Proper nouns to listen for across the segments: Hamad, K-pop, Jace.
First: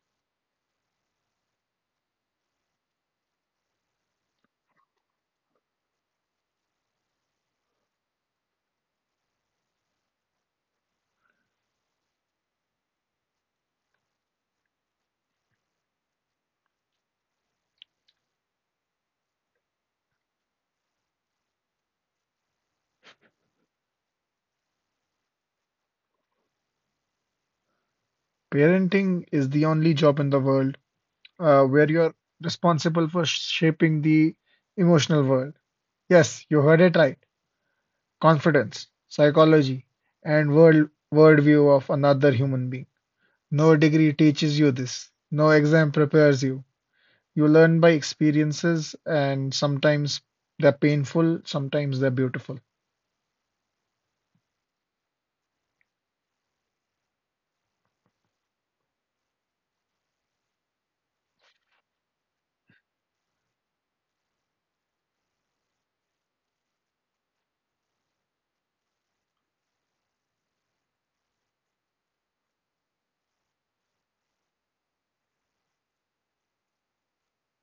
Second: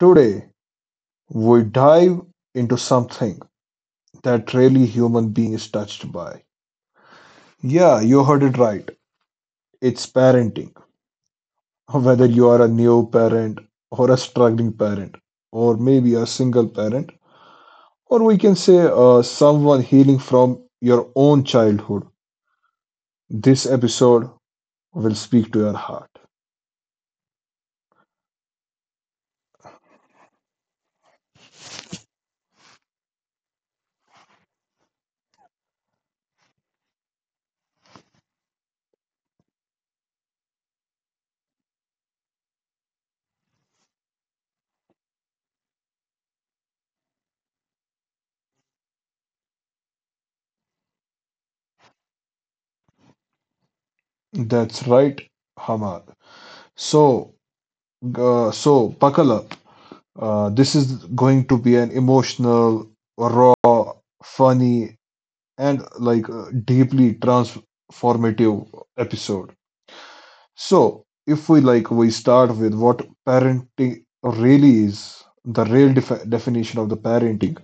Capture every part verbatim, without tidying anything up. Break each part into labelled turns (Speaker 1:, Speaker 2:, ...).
Speaker 1: Today, we dive into something that really human being is touched by. Yeah, you heard it right. It's parenting. Whether you are a new parent or a struggling parent, or maybe a single parent, or we can say uh, someone healing from your own childhood, this episode will speak to your heart.
Speaker 2: Parenting is the only job in the world uh, where you're responsible for shaping the emotional world. Yes, you heard it right. Confidence, psychology, and world worldview of another human being. No degree teaches you this. No exam prepares you. You learn by experiences, and sometimes they're painful, sometimes they're beautiful.
Speaker 1: That's right, Hamad. So, uh, so buckle up. Uh, this is going to be an emotional, raw, funny, and like uh, deeply transformative episode. So, if we like, we start with what parenting really is, the real defi- definition of the parenting.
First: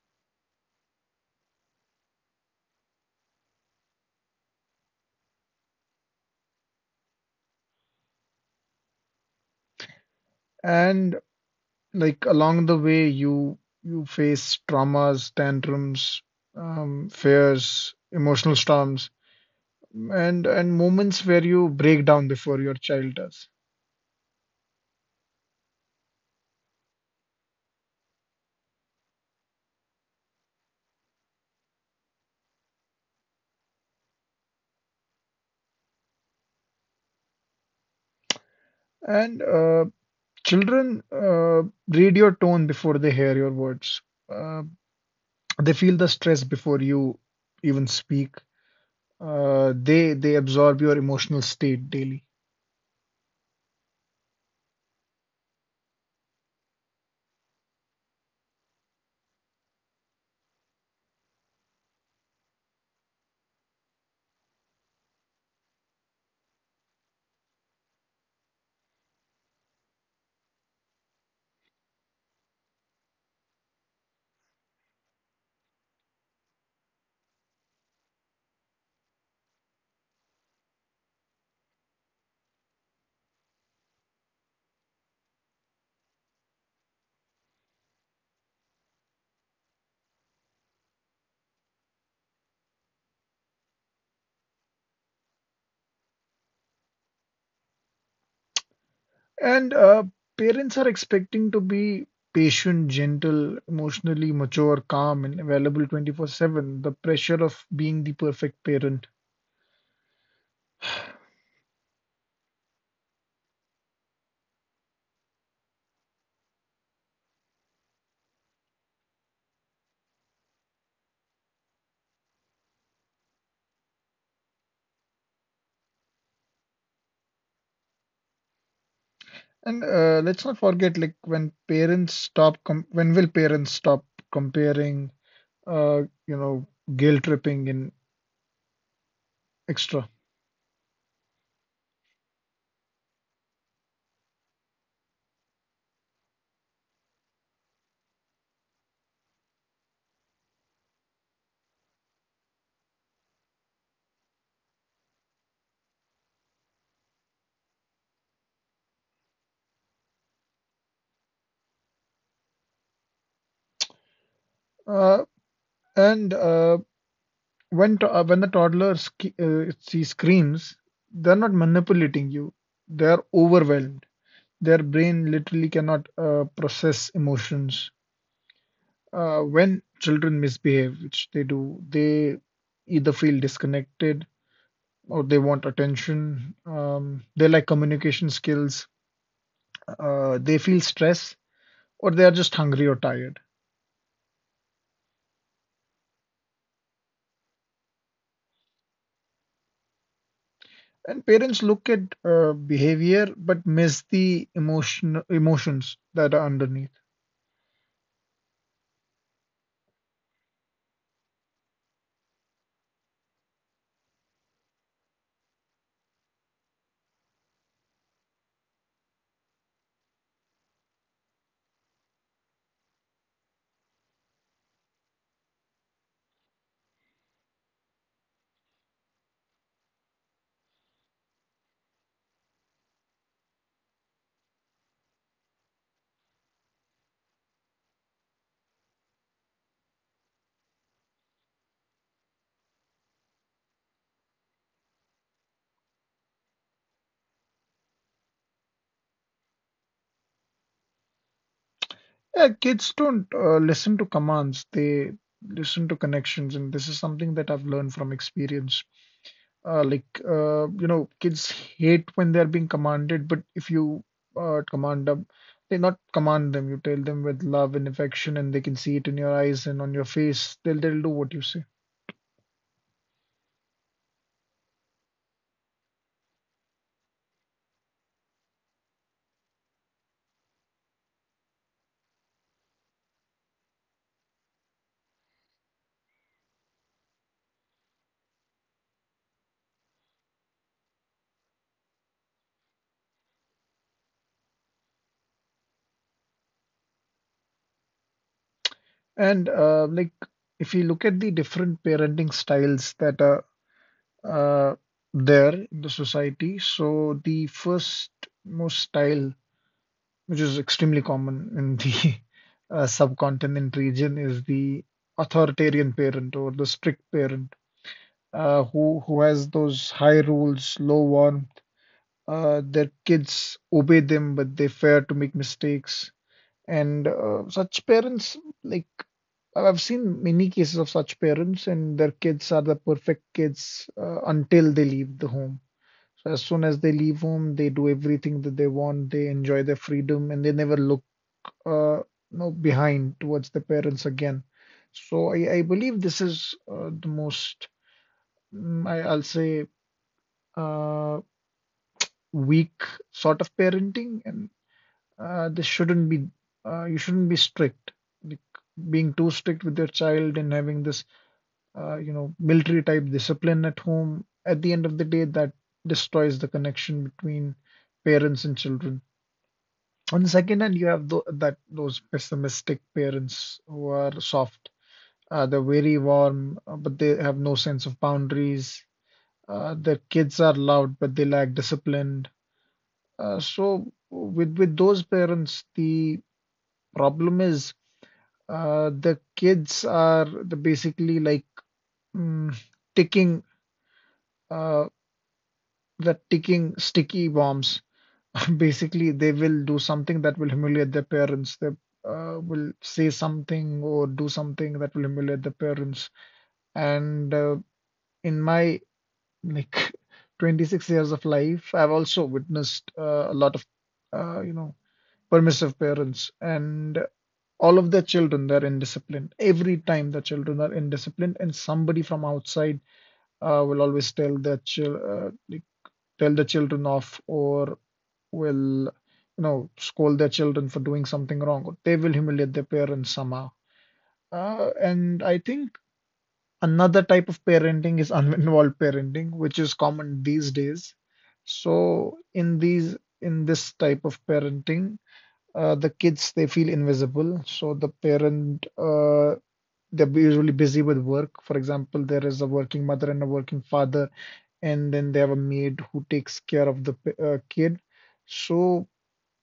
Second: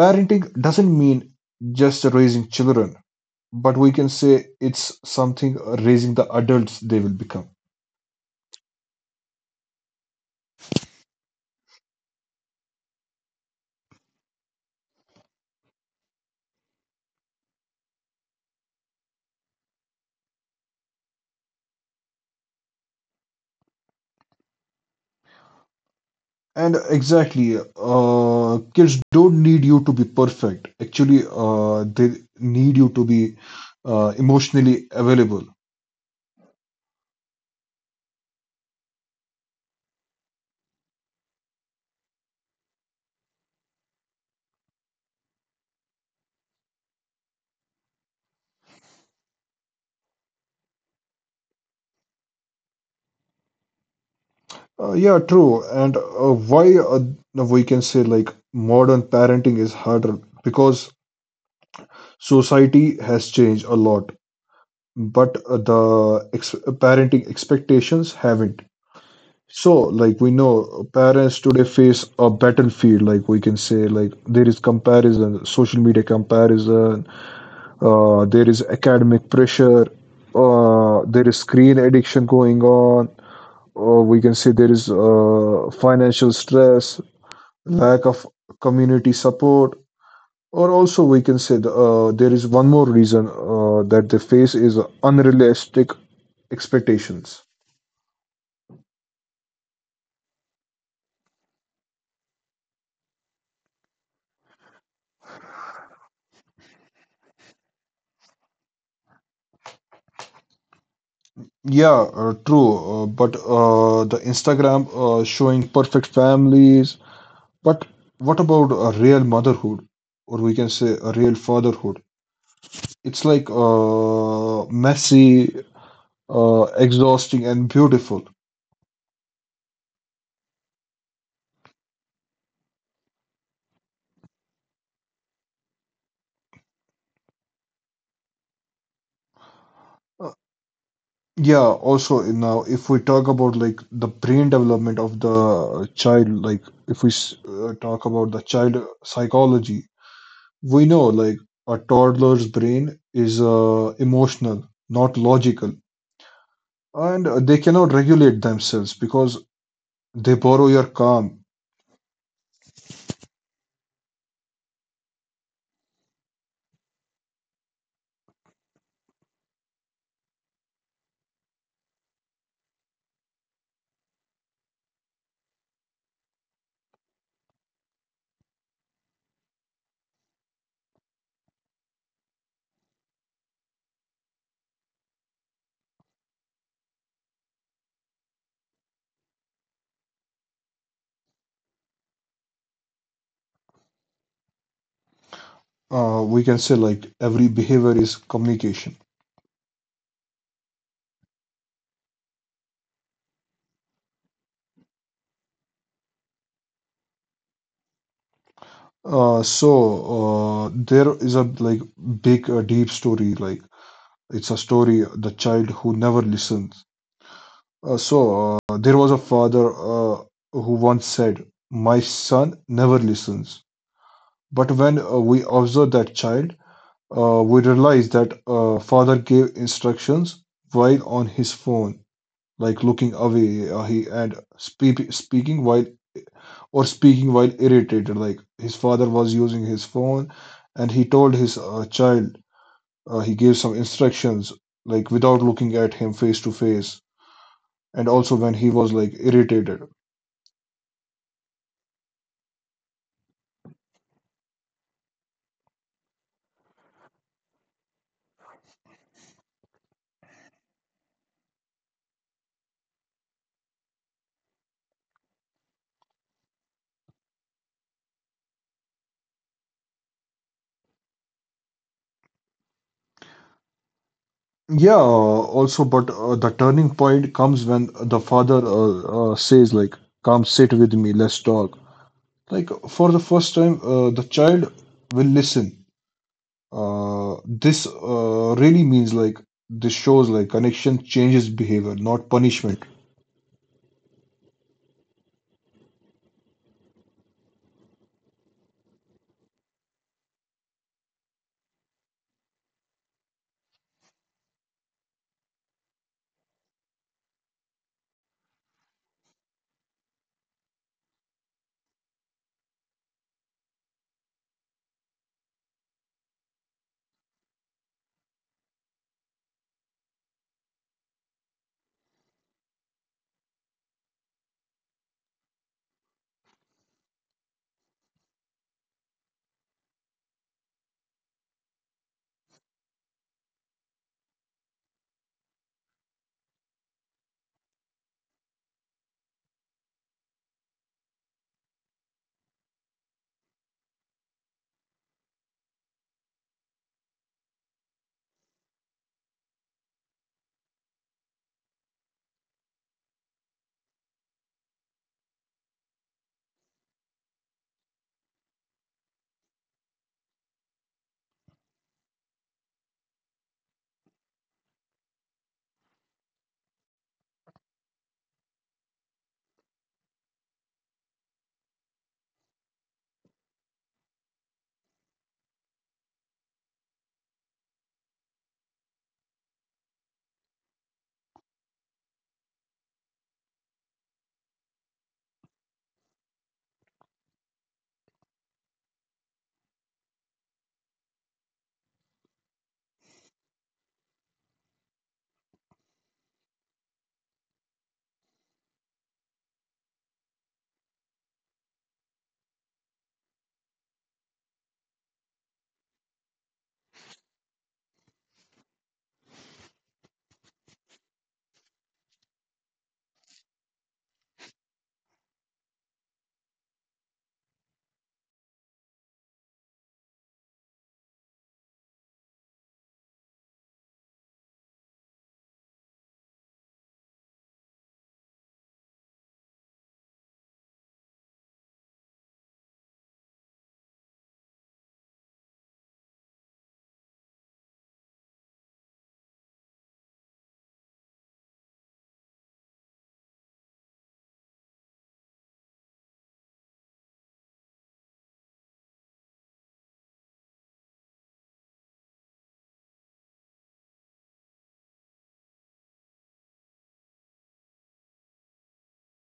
Speaker 1: Parenting doesn't mean just raising children, but we can say it's something uh, raising the adults they will become.
Speaker 2: And Like along the way, you you face traumas, tantrums, um, fears, emotional storms, and and moments where you break down before your child does.
Speaker 1: And exactly, uh, kids don't need you to be perfect. Actually, uh, they need you to be uh, emotionally available.
Speaker 2: And uh, children uh, read your tone before they hear your words. Uh, they feel the stress before you even speak. Uh, they they absorb your emotional state daily.
Speaker 1: Uh, yeah, true. And uh, why uh, we can say like modern parenting is harder because society has changed a lot, but uh, the ex parenting expectations haven't. So, like we know, parents today face a battlefield. Like we can say, like there is comparison, social media comparison, uh, there is academic pressure, uh, there is screen addiction going on, or we can say there is uh, financial stress, lack of community support, or also we can say the, uh, there is one more reason uh, that they face is unrealistic expectations.
Speaker 2: And uh, parents are expecting to be patient, gentle, emotionally mature, calm, and available twenty-four seven. The pressure of being the perfect parent.
Speaker 1: Yeah, uh, true, uh, but uh, the Instagram uh, showing perfect families, but what about a real motherhood, or we can say a real fatherhood? It's like uh, messy, uh, exhausting, and beautiful.
Speaker 2: And uh, let's not forget, like when parents stop, com when will parents stop comparing, uh, you know, guilt tripping and extra.
Speaker 1: Uh, yeah, also in now, if we talk about like the brain development of the child, like if we s- uh, talk about the child psychology, we know like a toddler's brain is uh, emotional, not logical, and uh, they cannot regulate themselves because they borrow your calm.
Speaker 2: Uh, and uh, when to, uh, when the toddler sk uh, see screams, they're not manipulating you. They're overwhelmed. Their brain literally cannot uh, process emotions. Uh, when children misbehave, which they do, they either feel disconnected or they want attention. Um, they lack communication skills. Uh, they feel stress or they are just hungry or tired.
Speaker 1: Uh, we can say like every behavior is communication.
Speaker 2: And parents look at uh, behavior but miss the emotion emotions that are underneath.
Speaker 1: Uh, so uh, there is a like big uh, deep story, like it's a story the child who never listens. Uh, so uh, there was a father uh, who once said, "My son never listens." But when uh, we observe that child, uh, we realize that uh, father gave instructions while on his phone, like looking away, uh, he and spe- speaking while or speaking while irritated. Like his father was using his phone, and he told his uh, child, uh, he gave some instructions, like without looking at him face to face, and also when he was like irritated.
Speaker 2: Yeah, kids don't uh, listen to commands. They listen to connections, and this is something that I've learned from experience. Uh, like uh, you know, kids hate when they're being commanded, but if you uh, command them, they not command them, you tell them with love and affection, and they can see it in your eyes and on your face. They'll they'll do what you say.
Speaker 1: Yeah, uh, also, but uh, the turning point comes when the father uh, uh, says, like, come sit with me, let's talk. Like, for the first time, uh, the child will listen. Uh, this uh, really means, like, this shows, like, connection changes behavior, not punishment.
Speaker 2: And uh, like if you look at the different parenting styles that are uh, there in the society, so the first most style, which is extremely common in the uh, subcontinent region, is the authoritarian parent or the strict parent uh, who who has those high rules, low warmth. Uh, their kids obey them, but they fear to make mistakes. And uh, such parents, like I've seen many cases of such parents, and their kids are the perfect kids uh, until they leave the home. So as soon as they leave home, they do everything that they want. They enjoy their freedom, and they never look uh, you know, behind towards the parents again. So I, I believe this is uh, the most, mm, I, I'll say, uh, weak sort of parenting, and uh, this shouldn't be uh, you shouldn't be strict. Like being too strict with your child and having this uh, you know military type discipline at home. At the end of the day, that destroys the connection between parents and children. On the second hand, you have tho that those pessimistic parents who are soft. Uh, they're very warm, uh, but they have no sense of boundaries. Uh, their kids are loud, but they lack discipline. Uh, so with with those parents, the problem is uh, the kids are the basically like mm, ticking uh, the ticking sticky bombs. Basically, they will do something that will humiliate their parents. They uh, will say something or do something that will humiliate the parents. And uh, in my like twenty-six years of life, I've also witnessed uh, a lot of uh, you know permissive parents, and all of their children they're indisciplined every time the children are indisciplined, and somebody from outside uh, will always tell the chil- uh, like, tell the children off or will, you know, scold their children for doing something wrong, or they will humiliate their parents somehow. Uh, and I think another type of parenting is uninvolved parenting, which is common these days. so in these in this type of parenting, uh, the kids they feel invisible, so the parent, uh, they're usually busy with work. For example, there is a working mother and a working father, and then they have a maid who takes care of the uh, kid. So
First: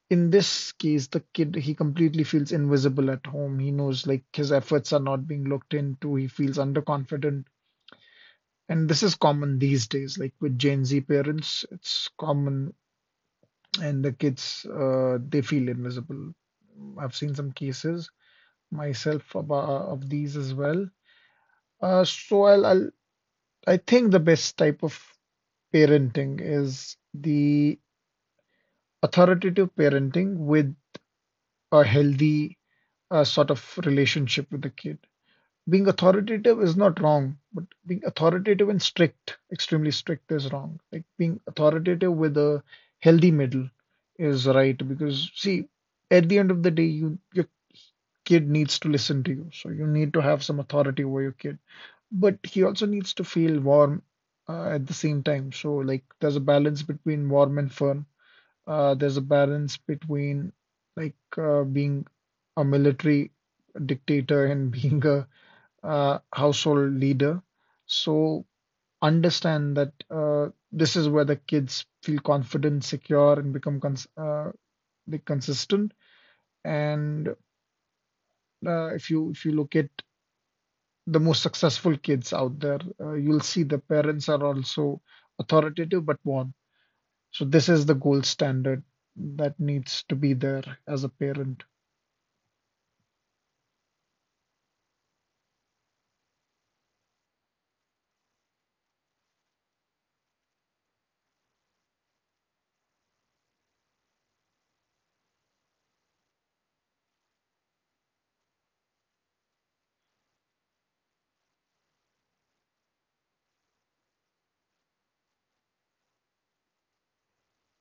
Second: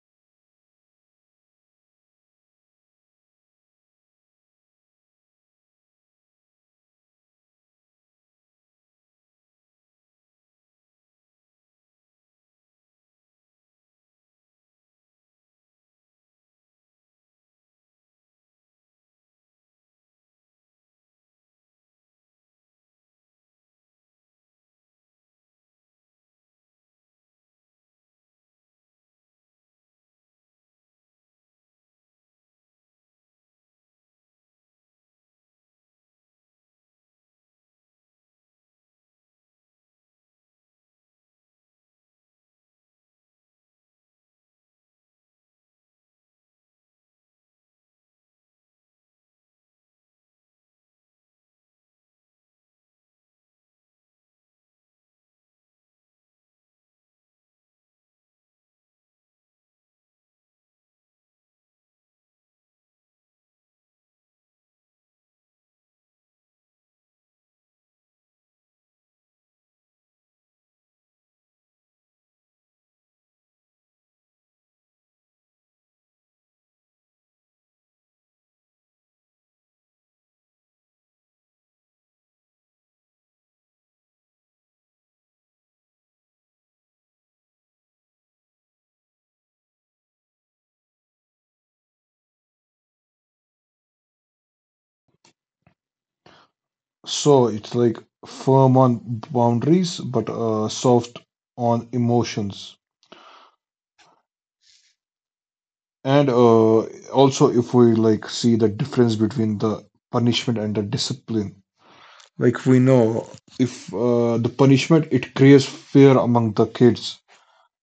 Speaker 2: in this case, the kid he completely feels invisible at home. He knows like his efforts are not being looked into. He feels underconfident, and this is common these days. Like with Gen Z parents, it's common, and the kids uh, they feel invisible. I've seen some cases myself about, of these as well. Uh, so I'll, I'll I think the best type of parenting is the authoritative parenting with a healthy uh, sort of relationship with the kid. Being authoritative is not wrong, but being authoritative and strict, extremely strict, is wrong. Like being authoritative with a healthy middle is right because, see, at the end of the day, you your kid needs to listen to you, so you need to have some authority over your kid. But he also needs to feel warm uh, at the same time. So like there's a balance between warm and fun. Uh, there's a balance between like uh, being a military dictator and being a uh, household leader. So understand that uh, this is where the kids feel confident, secure, and become cons uh, like consistent. And uh, if you if you look at the most successful kids out there. Uh, you'll see the parents are also authoritative but warm. So this is the gold standard that needs to be there as a parent.
Speaker 1: So it's like firm on boundaries, but uh, soft on emotions. And uh, also, if we like see the difference between the punishment and the discipline, like we know if uh, the punishment it creates fear among the kids,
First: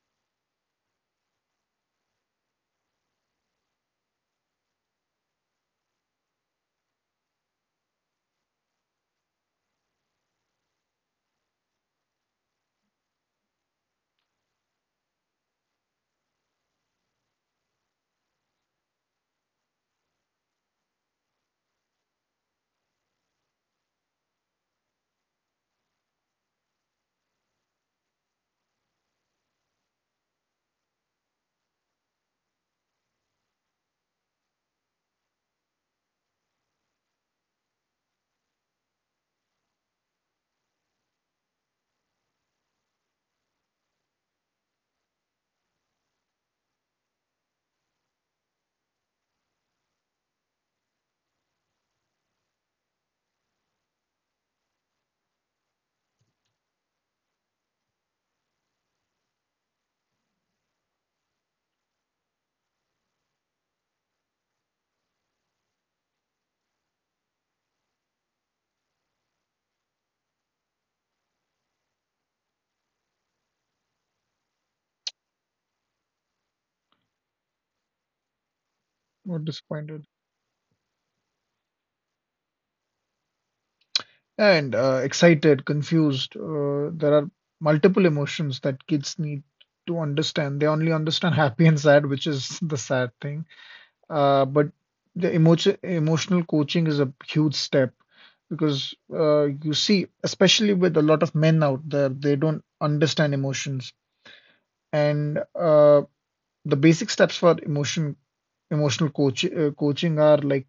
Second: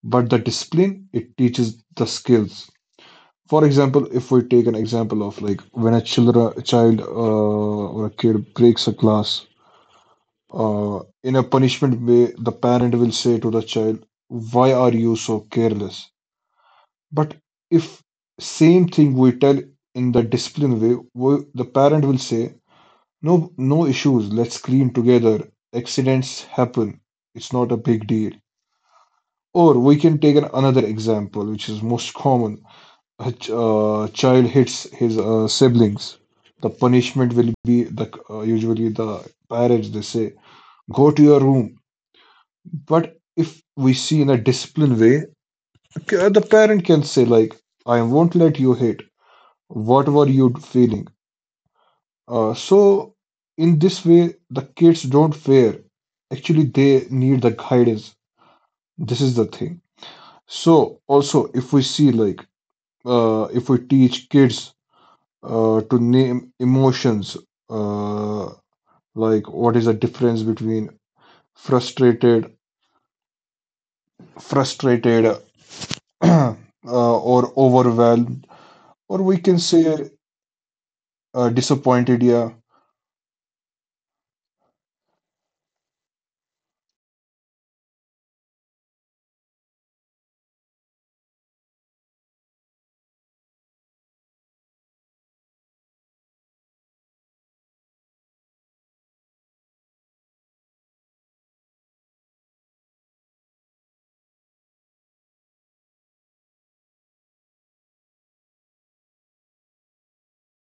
Speaker 1: but the discipline it teaches the skills. For example, if we take an example of like when a children, a child uh, or a kid breaks a glass, Uh, in a punishment way, the parent will say to the child, "Why are you so careless?" But if same thing we tell in the discipline way, we, the parent will say, "No, no issues, let's clean together. Accidents happen, it's not a big deal." Or we can take an, another example, which is most common. A ch- uh, child hits his uh, siblings. The punishment will be the uh, usually the parents they say, "Go to your room." But if we see in a disciplined way, c- the parent can say like, "I won't let you hate whatever you feeling." Uh, so in this way, the kids don't fear. Actually, they need the guidance. This is the thing. So also, if we see like, uh, if we teach kids uh, to name emotions, uh, like what is the difference between frustrated, frustrated, uh, or overwhelmed, or we
Speaker 2: Not
Speaker 1: can
Speaker 2: disappointed,
Speaker 1: say uh, disappointed. Yeah,
Speaker 2: and uh, excited, confused. Uh, there are multiple emotions that kids need to understand. They only understand happy and sad, which is the sad thing. Uh, but the emotion emotional coaching is a huge step because uh, you see, especially with a lot of men out there, they don't understand emotions. And uh, the basic steps for emotion emotional coach uh, coaching are like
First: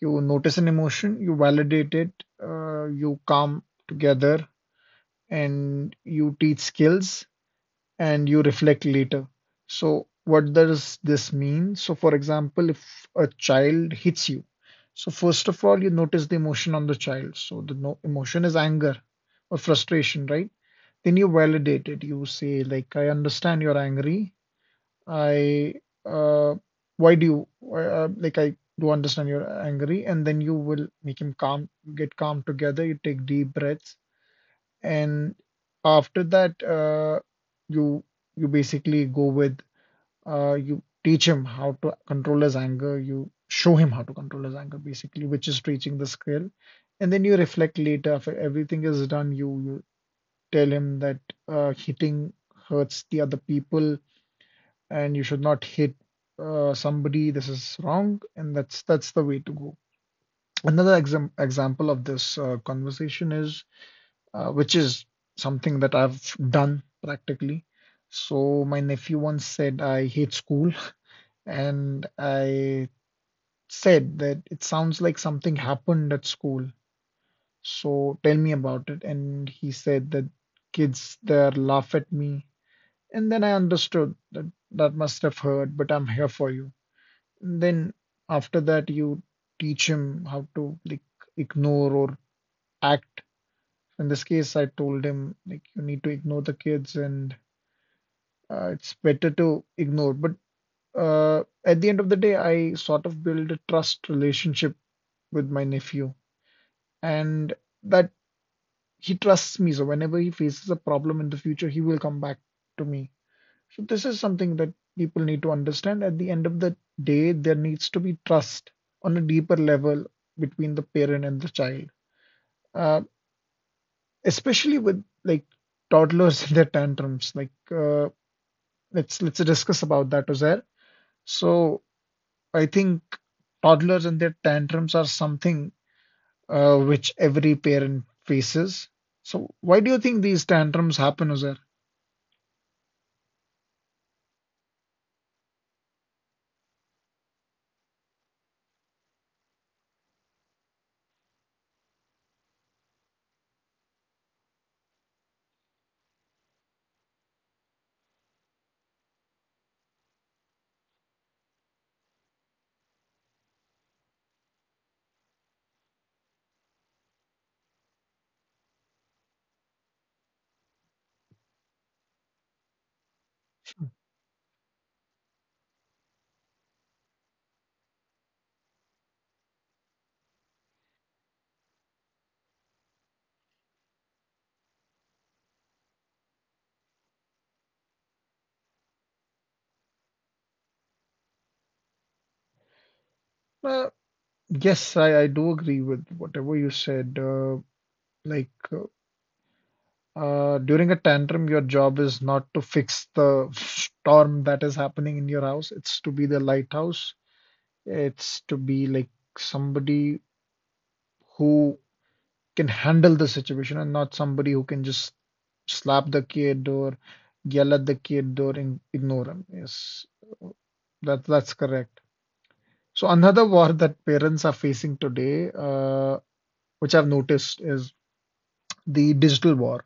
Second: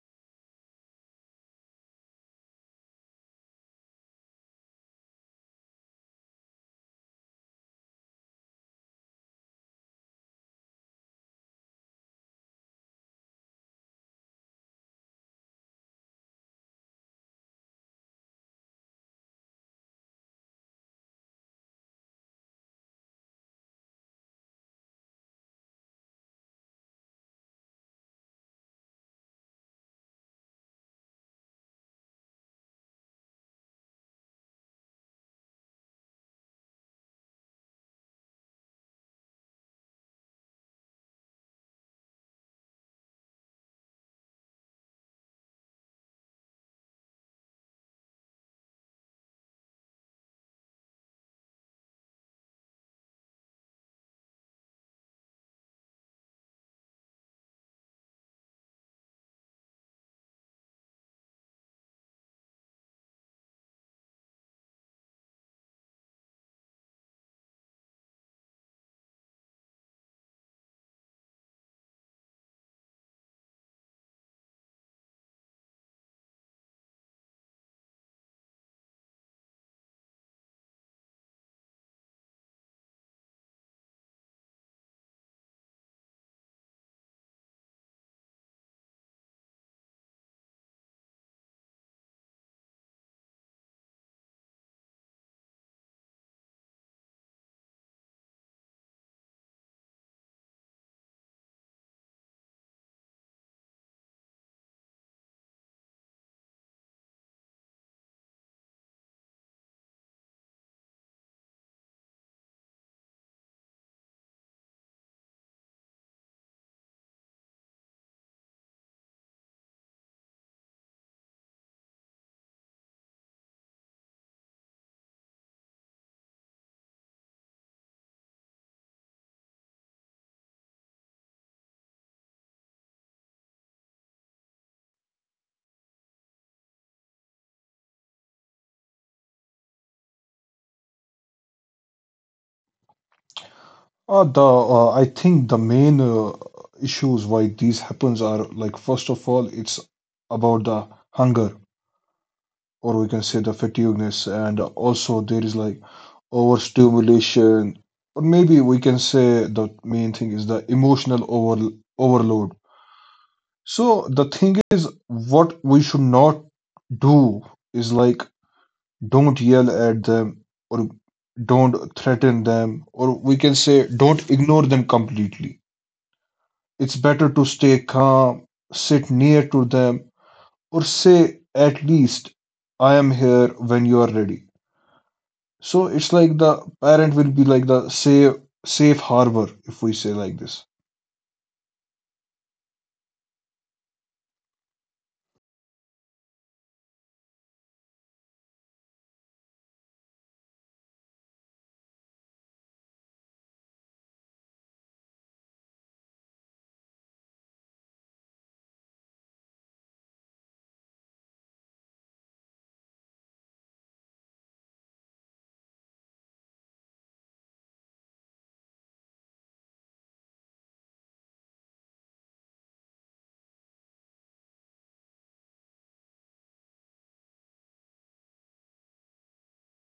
Speaker 2: you notice an emotion, you validate it, uh, you calm together, and you teach skills and you reflect later. So, what does this mean? So, for example, if a child hits you, so first of all, you notice the emotion on the child. So, the no emotion is anger or frustration, right? Then you validate it. You say, like, I understand you're angry. I, uh, why do you, uh, like, I do understand you're angry. And then you will make him calm, get calm together. You take deep breaths, and after that, uh, you you basically go with uh, you teach him how to control his anger. You show him how to control his anger, basically, which is teaching the skill. And then you reflect later after everything is done. You you tell him that uh, hitting hurts the other people, and you should not hit uh, somebody. This is wrong, and that's that's the way to go. Another exam example of this uh, conversation is uh, which is something that I've done practically. So my nephew once said I hate school, and I said that it sounds like something happened at school. So tell me about it. And he said that kids there laugh at me. And then I understood that that must have hurt, but I'm here for you. And then after that, you teach him how to like ignore or act. In this case, I told him like you need to ignore the kids, and Uh, it's better to ignore. But uh, at the end of the day, I sort of build a trust relationship with my nephew, and that he trusts me. So whenever he faces a problem in the future, he will come back to me. So this is something that people need to understand. At the end of the day, there needs to be trust on a deeper level between the parent and the child, uh, especially with like toddlers and their tantrums. Like uh, let's let's discuss about that, Uzair. So I think toddlers and their tantrums are something uh, which every parent faces. So, why do you think these tantrums happen, Uzair?
Speaker 1: uh, the uh, I think the main uh, issues why these happens are, like, first of all, it's about the hunger, or we can say the fatigueness, and also there is like overstimulation, or maybe we can say the main thing is the emotional over overload. So the thing is what we should not do is like don't yell at them, or don't threaten them, or we can say don't ignore them completely. It's better to stay calm, sit near to them, or say at least, "I am here when you are ready." So it's like the parent will be like the safe safe harbor, if we say like this.
Speaker 2: Uh, yes, I, I do agree with whatever you said. Uh, like, uh, uh, during a tantrum, your job is not to fix the storm that is happening in your house, it's to be the lighthouse, it's to be like somebody who can handle the situation and not somebody who can just slap the kid or yell at the kid or in, ignore him. Yes, that that's correct. So another war that parents are facing today, uh, which I've noticed, is the digital war.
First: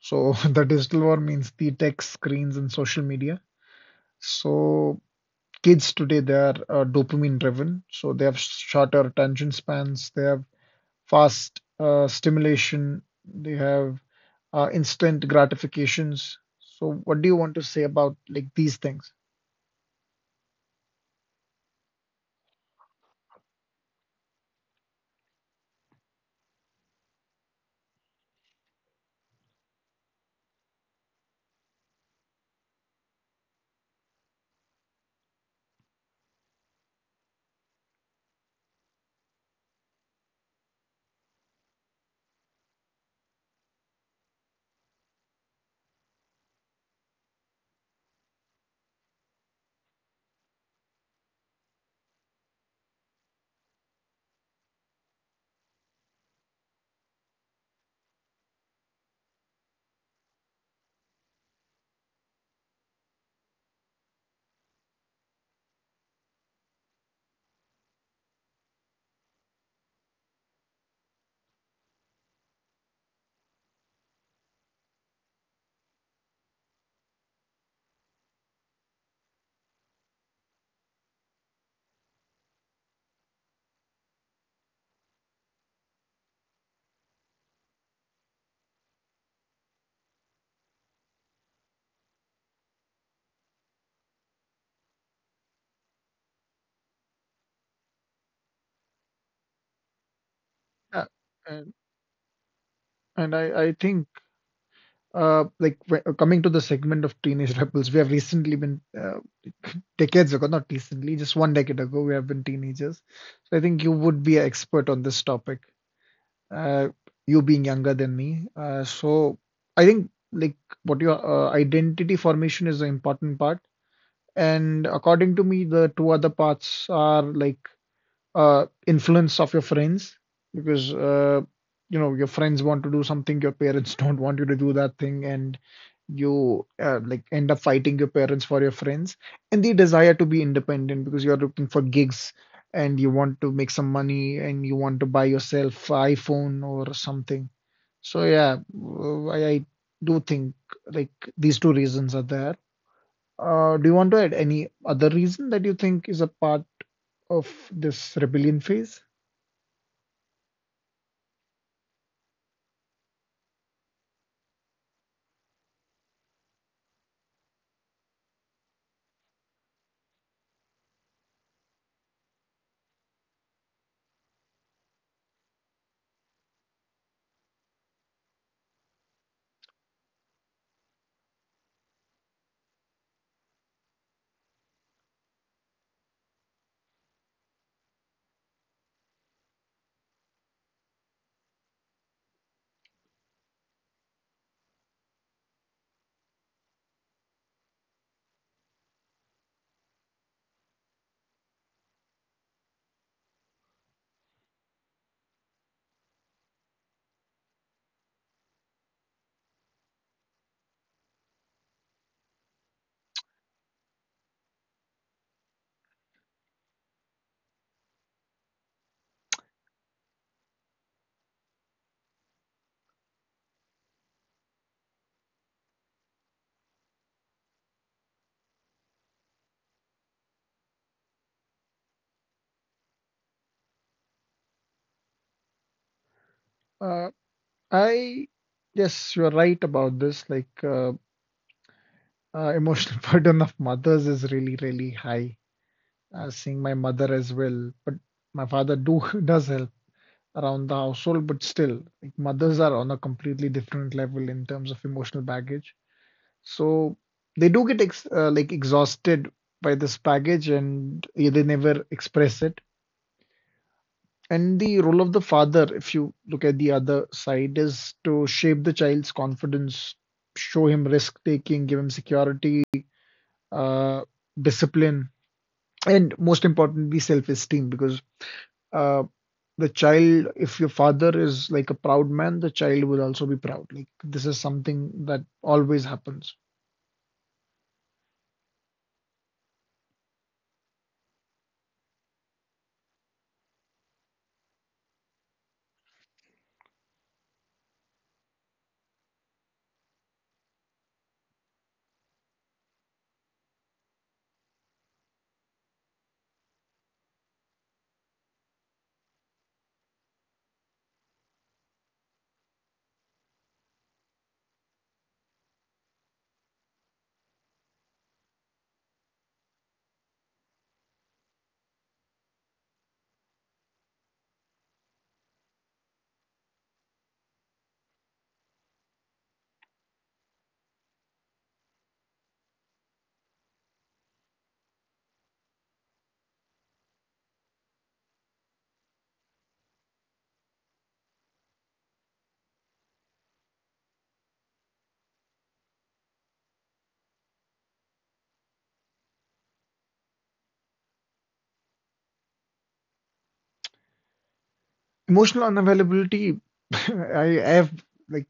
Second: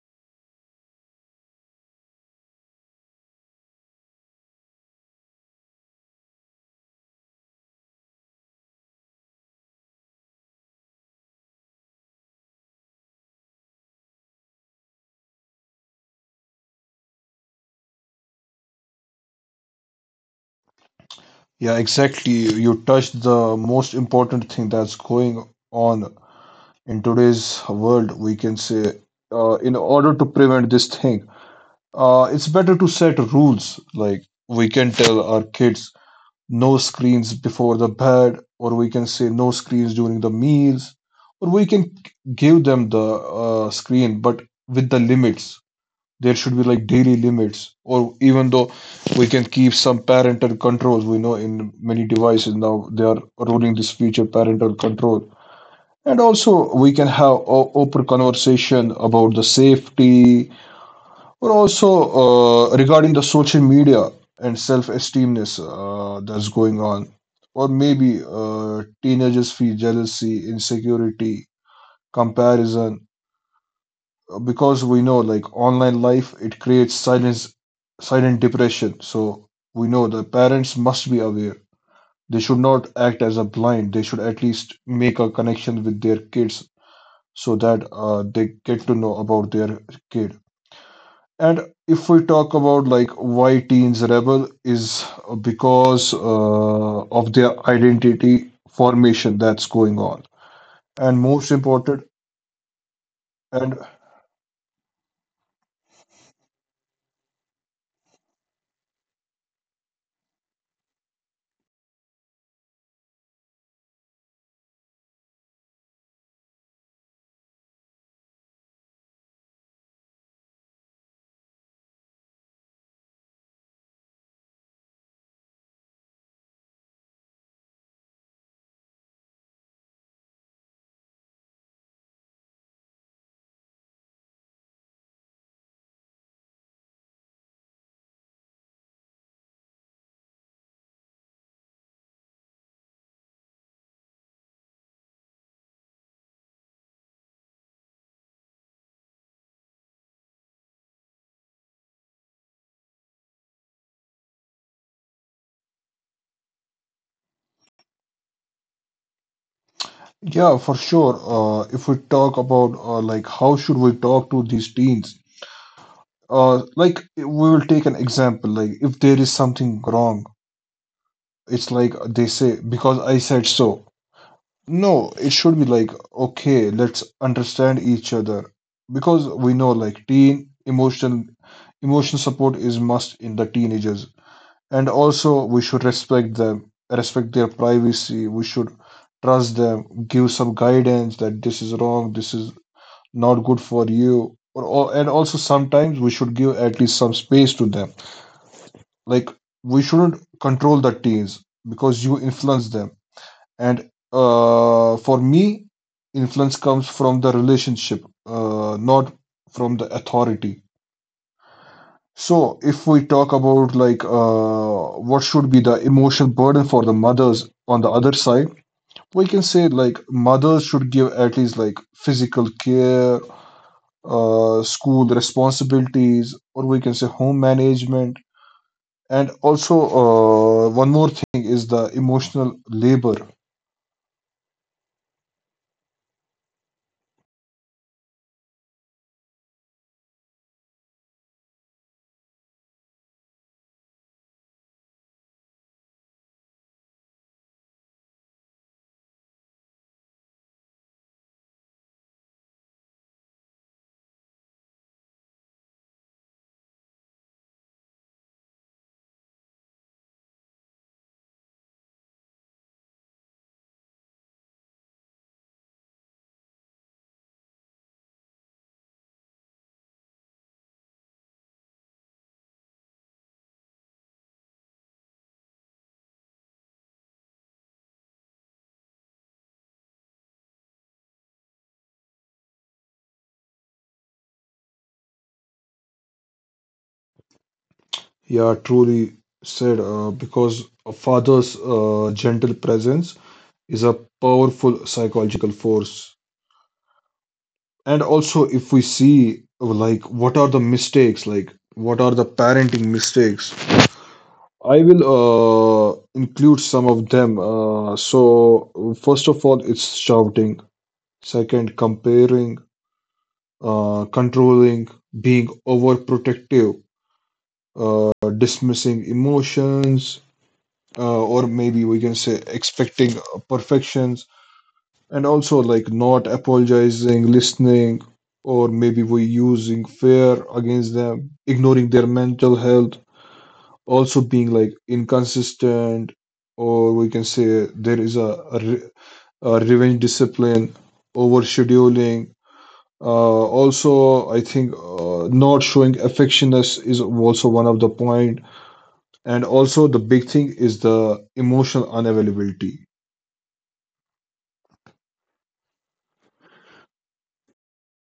Speaker 2: So the digital war means the tech screens and social media. So kids today they are uh, dopamine driven. So they have shorter attention spans. They have fast uh, stimulation. They have uh, instant gratifications. So, what do you want to say about like these things?
Speaker 1: Yeah, exactly, you touched the most important thing that's going on in today's world. We can say uh, in order to prevent this thing. Uh, it's better to set rules. Like we can tell our kids no screens before the bed, or we can say no screens during the meals, or we can give them the uh, screen, but with the limits. There should be like daily limits, or even though we can keep some parental controls. We know in many devices now they are rolling this feature parental control. And also, we can have o- open conversation about the safety, but also uh, regarding the social media and self-esteemness uh, that's going on, or maybe uh, teenagers feel jealousy, insecurity, comparison, uh, because we know like online life it creates silence, silent depression. So we know the parents must be aware. They should not act as a blind. They should at least make a connection with their kids so that uh, they get to know about their kid. And if we talk about like why teens rebel is uh, because uh, of their identity formation that's going on.
Speaker 2: Uh,
Speaker 1: And most
Speaker 2: and
Speaker 1: important.
Speaker 2: and I, I
Speaker 1: And
Speaker 2: think uh, like wh- coming to the segment of teenage rebels, we have recently been uh, decades ago, not recently, just one decade ago, we have been teenagers. So I think you would be an expert on this topic. Uh, you being younger than me, uh, so I think like what your uh, identity formation is the important part. And according to me, the two other parts are like uh, influence of your friends because uh, you know your friends want to do something your parents don't want you to do that thing, and you uh, like end up fighting your parents for your friends, and the desire to be independent because you're looking for gigs and you want to make some money and you want to buy yourself a iPhone or something. So yeah, w- I, I do think like these two reasons are there. Uh, do you want to add any other reason that you think is a part of this rebellion phase?
Speaker 1: yeah, for sure, uh, if we talk about uh, like how should we talk to these teens? Uh, like we will take an example. Like if there is something wrong, it's like they say because I said so. No, it should be like, okay, let's understand each other, because we know like teen emotional emotional support is must in the teenagers. And also we should respect them, respect their privacy. We should trust them, give some guidance that this is wrong, this is not good for you. Or, or and also sometimes we should give at least some space to them. Like we shouldn't control the teens because you influence them, and uh, for me, influence comes from the relationship, uh, not from the authority. So, if we talk about like uh, what should be the emotional burden for the mothers on the other side, we can say like mothers should give at least like physical care, uh, school responsibilities, or we can say home management. And also, uh, one more thing is the emotional labor.
Speaker 2: Uh, I Yes, you're right about this. Like uh, uh, emotional burden of mothers is really, really high. Uh, seeing my mother as well, but my father do does help around the household, but still, like mothers are on a completely different level in terms of emotional baggage. So they do get ex uh, like exhausted by this baggage, and yeah, they never express it. And the role of the father, if you look at the other side, is to shape the child's confidence, show him risk taking, give him security, uh, discipline, and most importantly, self esteem. Because uh, the child, if your father is like a proud man, the child will also be proud. Like this is something that always happens.
Speaker 1: Yeah, truly said, uh, because a father's uh, gentle presence is a powerful psychological force. And also, if we see, uh, like, what are the mistakes, like, what are the parenting mistakes? I will uh, include some of them. Uh, so, first of all, it's shouting. Second, comparing, uh, controlling, being overprotective, uh, dismissing emotions, uh, or maybe we can say expecting perfections, and also like not apologizing, listening, or maybe we using fear against them, ignoring their mental health, also being like inconsistent, or we can say there is a, a, re- a revenge discipline, over scheduling, uh, also I think uh, not showing affectionness is also one of the point, and also the big thing is the emotional unavailability.
Speaker 2: Emotional unavailability, I, I have like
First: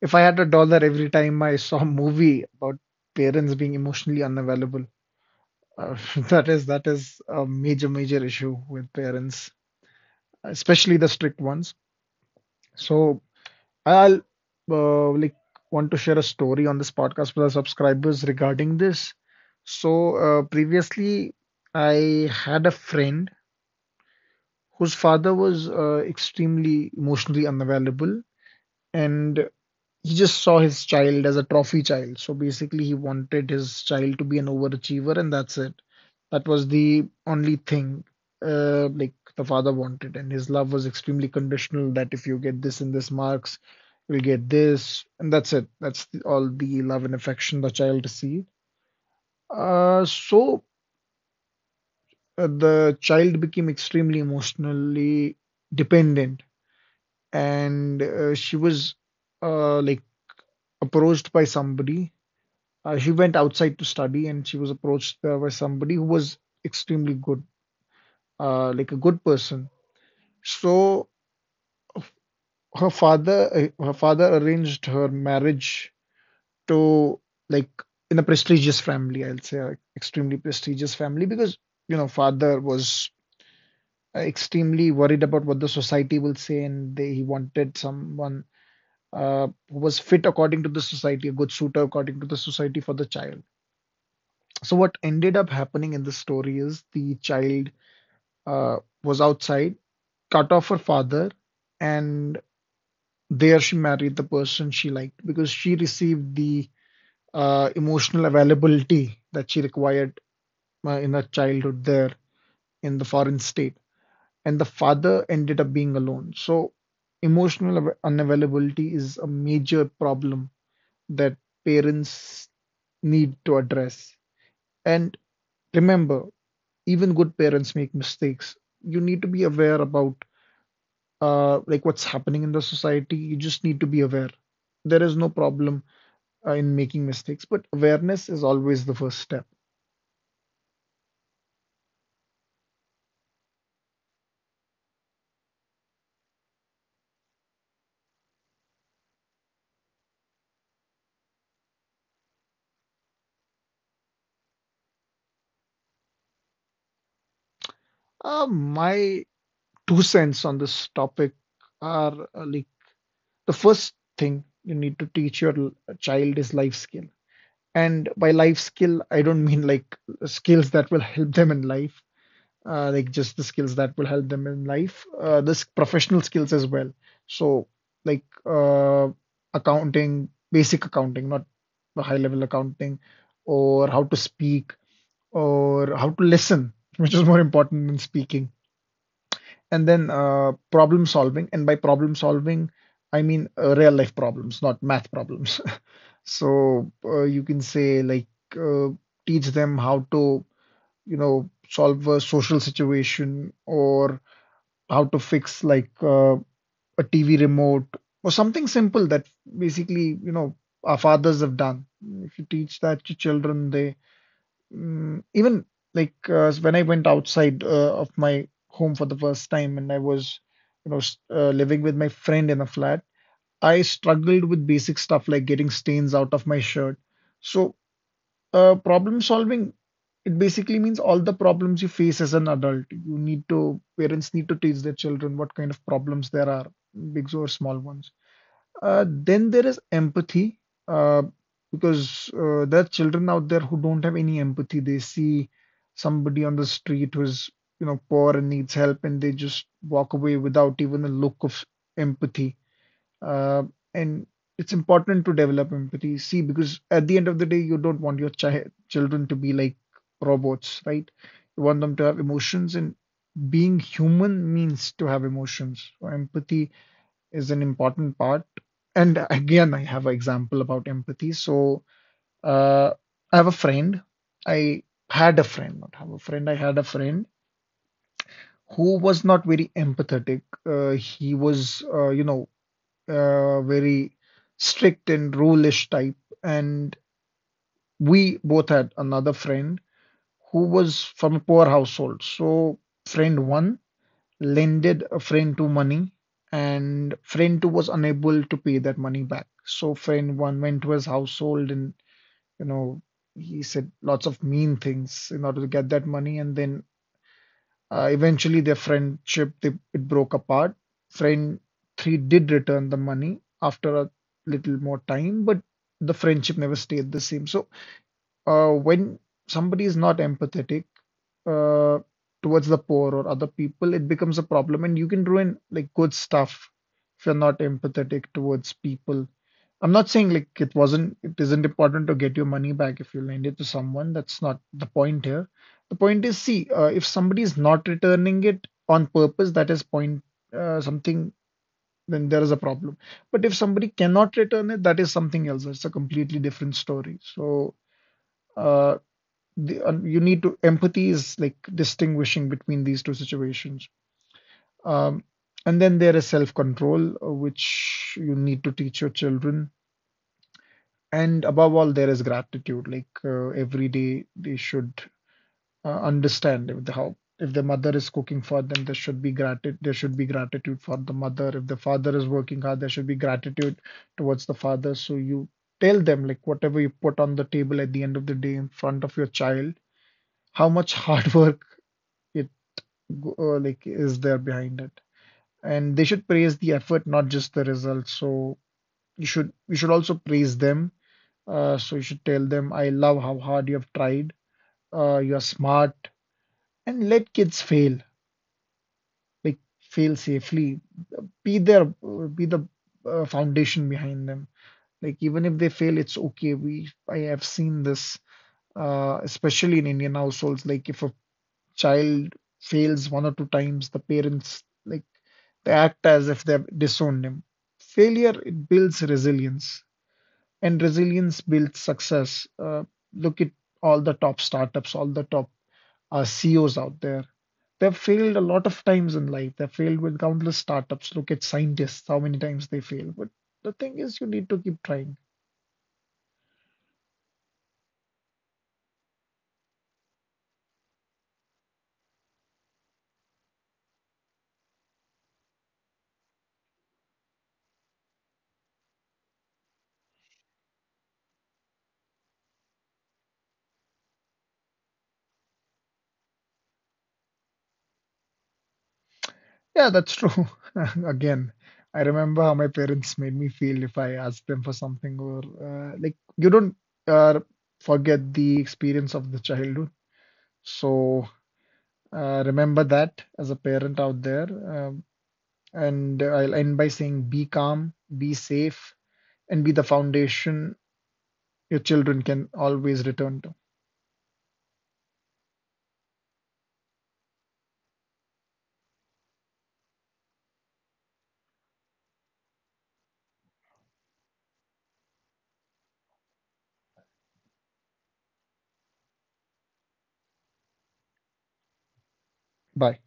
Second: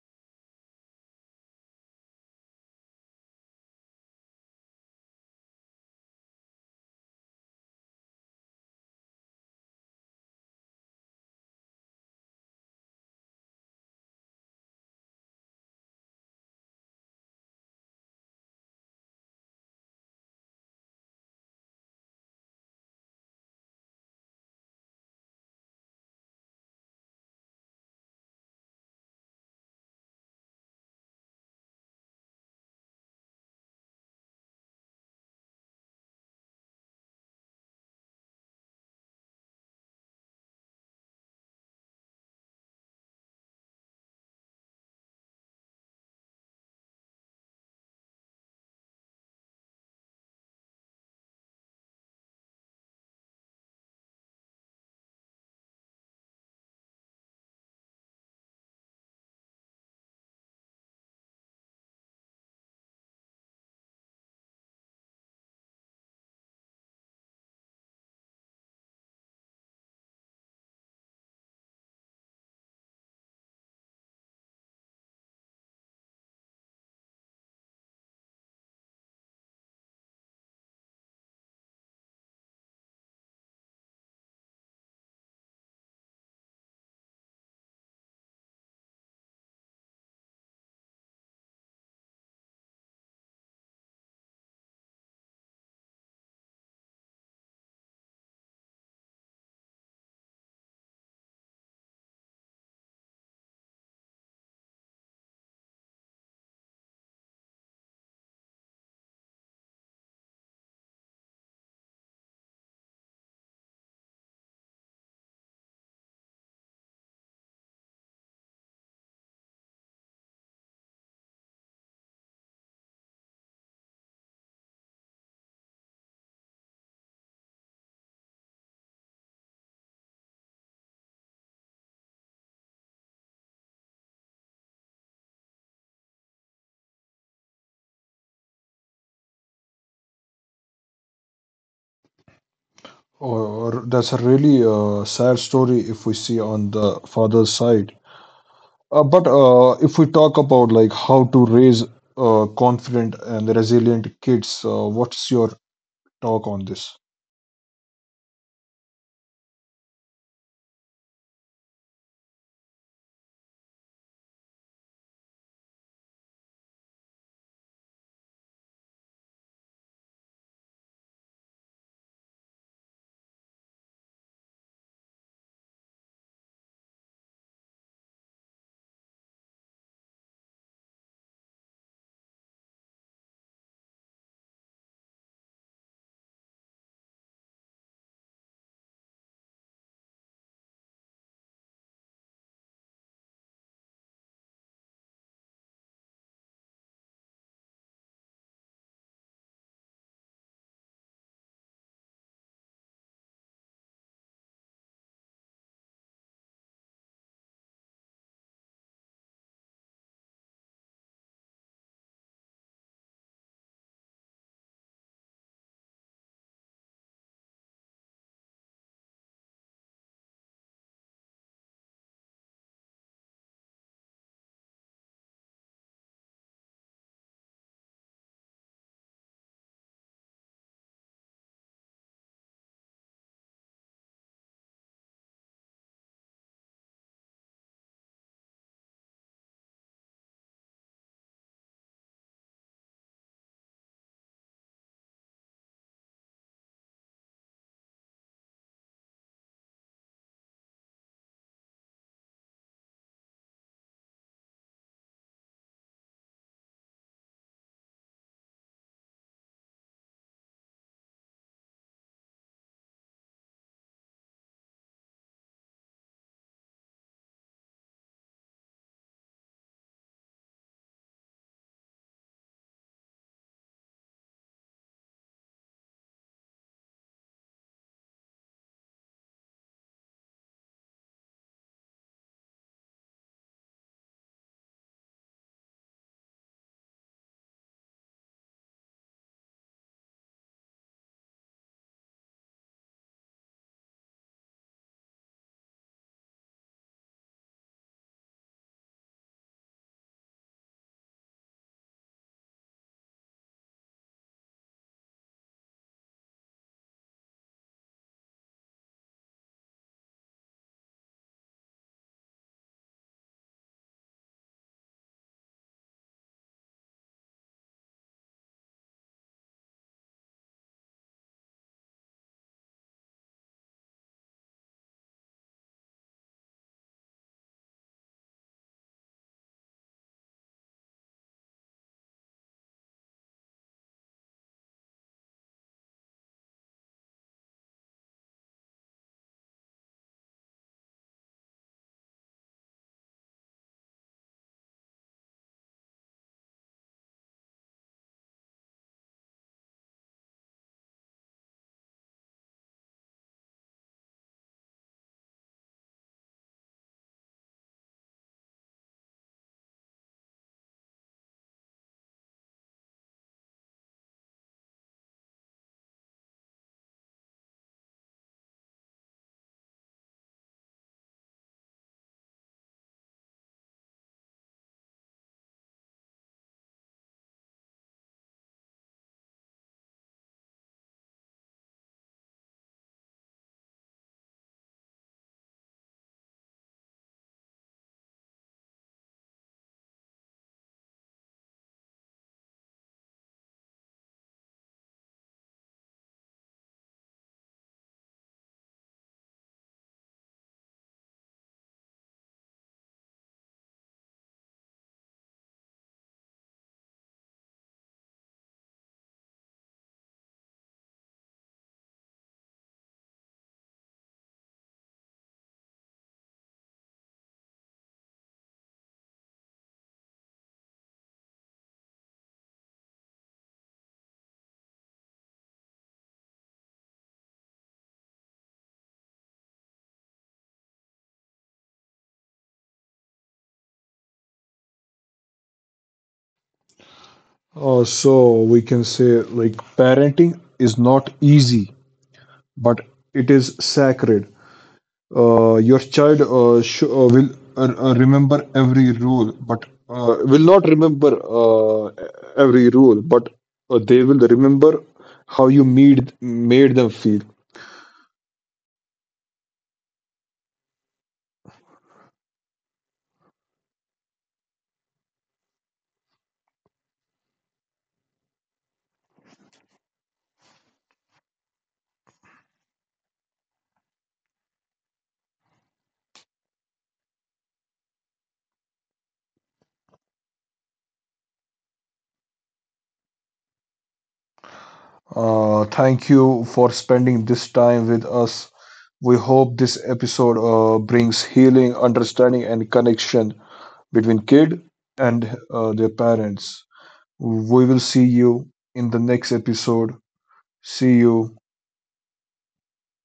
Speaker 2: if I had a dollar every time I saw a movie about parents being emotionally unavailable, Uh, that is that is a major major issue with parents, especially the strict ones. So I'll uh, like want to share a story on this podcast with our subscribers regarding this. So uh, previously, I had a friend whose father was uh, extremely emotionally unavailable, and he just saw his child as a trophy child. So basically, he wanted his child to be an overachiever, and that's it. That was the only thing uh, like the father wanted, and his love was extremely conditional. That if you get this and this marks, you'll get this, and that's it. That's the, all the love and affection the child received. Uh, so uh, the child became extremely emotionally dependent, and uh, she was uh, like approached by somebody. Uh, she went outside to study and she was approached uh, by somebody who was extremely good, uh, like a good person. So her father, uh, her father arranged her marriage to like in a prestigious family, I'll say, a extremely prestigious family because you know father was extremely worried about what the society will say, and they, he wanted someone uh, who was fit according to the society, a good suitor according to the society for the child. So what ended up happening in the story is the child uh, was outside, cut off her father, and there she married the person she liked because she received the uh, emotional availability that she required uh, in her childhood there in the foreign state. And the father ended up being alone. So, emotional av- unavailability is a major problem that parents need to address. And remember, even good parents make mistakes. You need to be aware about uh, like what's happening in the society. You just need to be aware. There is no problem uh, in making mistakes, but awareness is always the first step.
Speaker 1: Oh, that's a really uh, sad story if we see on the father's side. Uh, but uh, if we talk about like how to raise uh, confident and resilient kids, uh, what's your talk on this?
Speaker 2: Uh, my two cents on this topic are uh, like the first thing you need to teach your l- child is life skill. And by life skill, I don't mean like skills that will help them in life. Uh, like just the skills that will help them in life, uh, this professional skills as well. So like uh, accounting, basic accounting, not the high level accounting, or how to speak, or how to listen, which is more important than speaking. And then uh, problem solving, and by problem solving, I mean uh, real life problems, not math problems. So uh, you can say like uh, teach them how to, you know, solve a social situation or how to fix like uh, a T V remote or something simple that basically, you know, our fathers have done. If you teach that to children, they mm, even like uh, when I went outside uh, of my home for the first time and I was, you know, s- uh, living with my friend in a flat, I struggled with basic stuff like getting stains out of my shirt. So uh, problem solving, it basically means all the problems you face as an adult. You need to, parents need to teach their children what kind of problems there are, big or small ones. Uh, then there is empathy, uh, because uh, there are children out there who don't have any empathy. They see somebody on the street who is, you know, poor and needs help, and they just walk away without even a look of empathy. Uh, and it's important to develop empathy, see, because at the end of the day, you don't want your chi children to be like robots, right? You want them to have emotions, and being human means to have emotions. So empathy is an important part. And again, I have an example about empathy. So uh, I have a friend. I had a friend, not have a friend. I had a friend who was not very empathetic. Uh, he was, uh, you know, uh, very strict and rulish type. And we both had another friend who was from a poor household. So friend one lended a friend two money, and friend two was unable to pay that money back. So friend one went to his household and you know he said lots of mean things in order to get that money, and then uh, eventually, their friendship they, it broke apart. Friend three did return the money after a little more time, but the friendship never stayed the same. So, uh, when somebody is not empathetic uh, towards the poor or other people, it becomes a problem, and you can ruin like good stuff if you're not empathetic towards people. I'm not saying like it wasn't, it isn't important to get your money back if you lend it to someone. That's not the point here. The point is, see, uh, if somebody is not returning it on purpose, that is point uh, something, then there is a problem. But if somebody cannot return it, that is something else. It's a completely different story. So uh, the, uh, you need to, empathy is like distinguishing between these two situations. Um, and then there is self-control, uh, which you need to teach your children. And above all, there is gratitude. Like uh, every day, they should uh, understand if the how if the mother is cooking for them, there should be gratitude. There should be gratitude for the mother. If the father is working hard, there should be gratitude towards the father. So you tell them like whatever you put on the table at the end of the day in front of your child, how much hard work it go- uh, like is there behind it, and they should praise the effort, not just the result. So you should you should also praise them, uh, so you should tell them, I love how hard you have tried. Uh, you are smart, and let kids fail, like fail safely. Be there, uh, be the uh, foundation behind them. Like even if they fail, it's okay. We I have seen this, uh, especially in Indian households. Like if a child fails one or two times, the parents like they act as if they've disowned him. Failure, it builds resilience, and resilience builds success. Uh, look at all the top startups, all the top uh, C E Os out there. They've failed a lot of times in life. They've failed with countless startups. Look at scientists, how many times they fail. But the thing is, you need to keep trying.
Speaker 1: Uh, so we can say like parenting is not easy, but it is sacred. Uh, your child uh, sh- uh, will uh, uh, remember every rule, but uh, will not remember uh, every rule, but uh, they will remember how you made made them feel.
Speaker 2: Yeah, that's true. Again, I remember how my parents made me feel if I asked them for something, or uh, like you don't uh, forget the experience of the childhood. So uh, remember that as a parent out there. Uh, And I'll end by saying be calm, be safe, and be the foundation your children can always return to.
Speaker 1: Uh, thank you for spending this time with us. We hope this episode uh, brings healing, understanding, and connection between kid and uh, their parents. We will see you in the next episode. See you.
Speaker 2: Bye.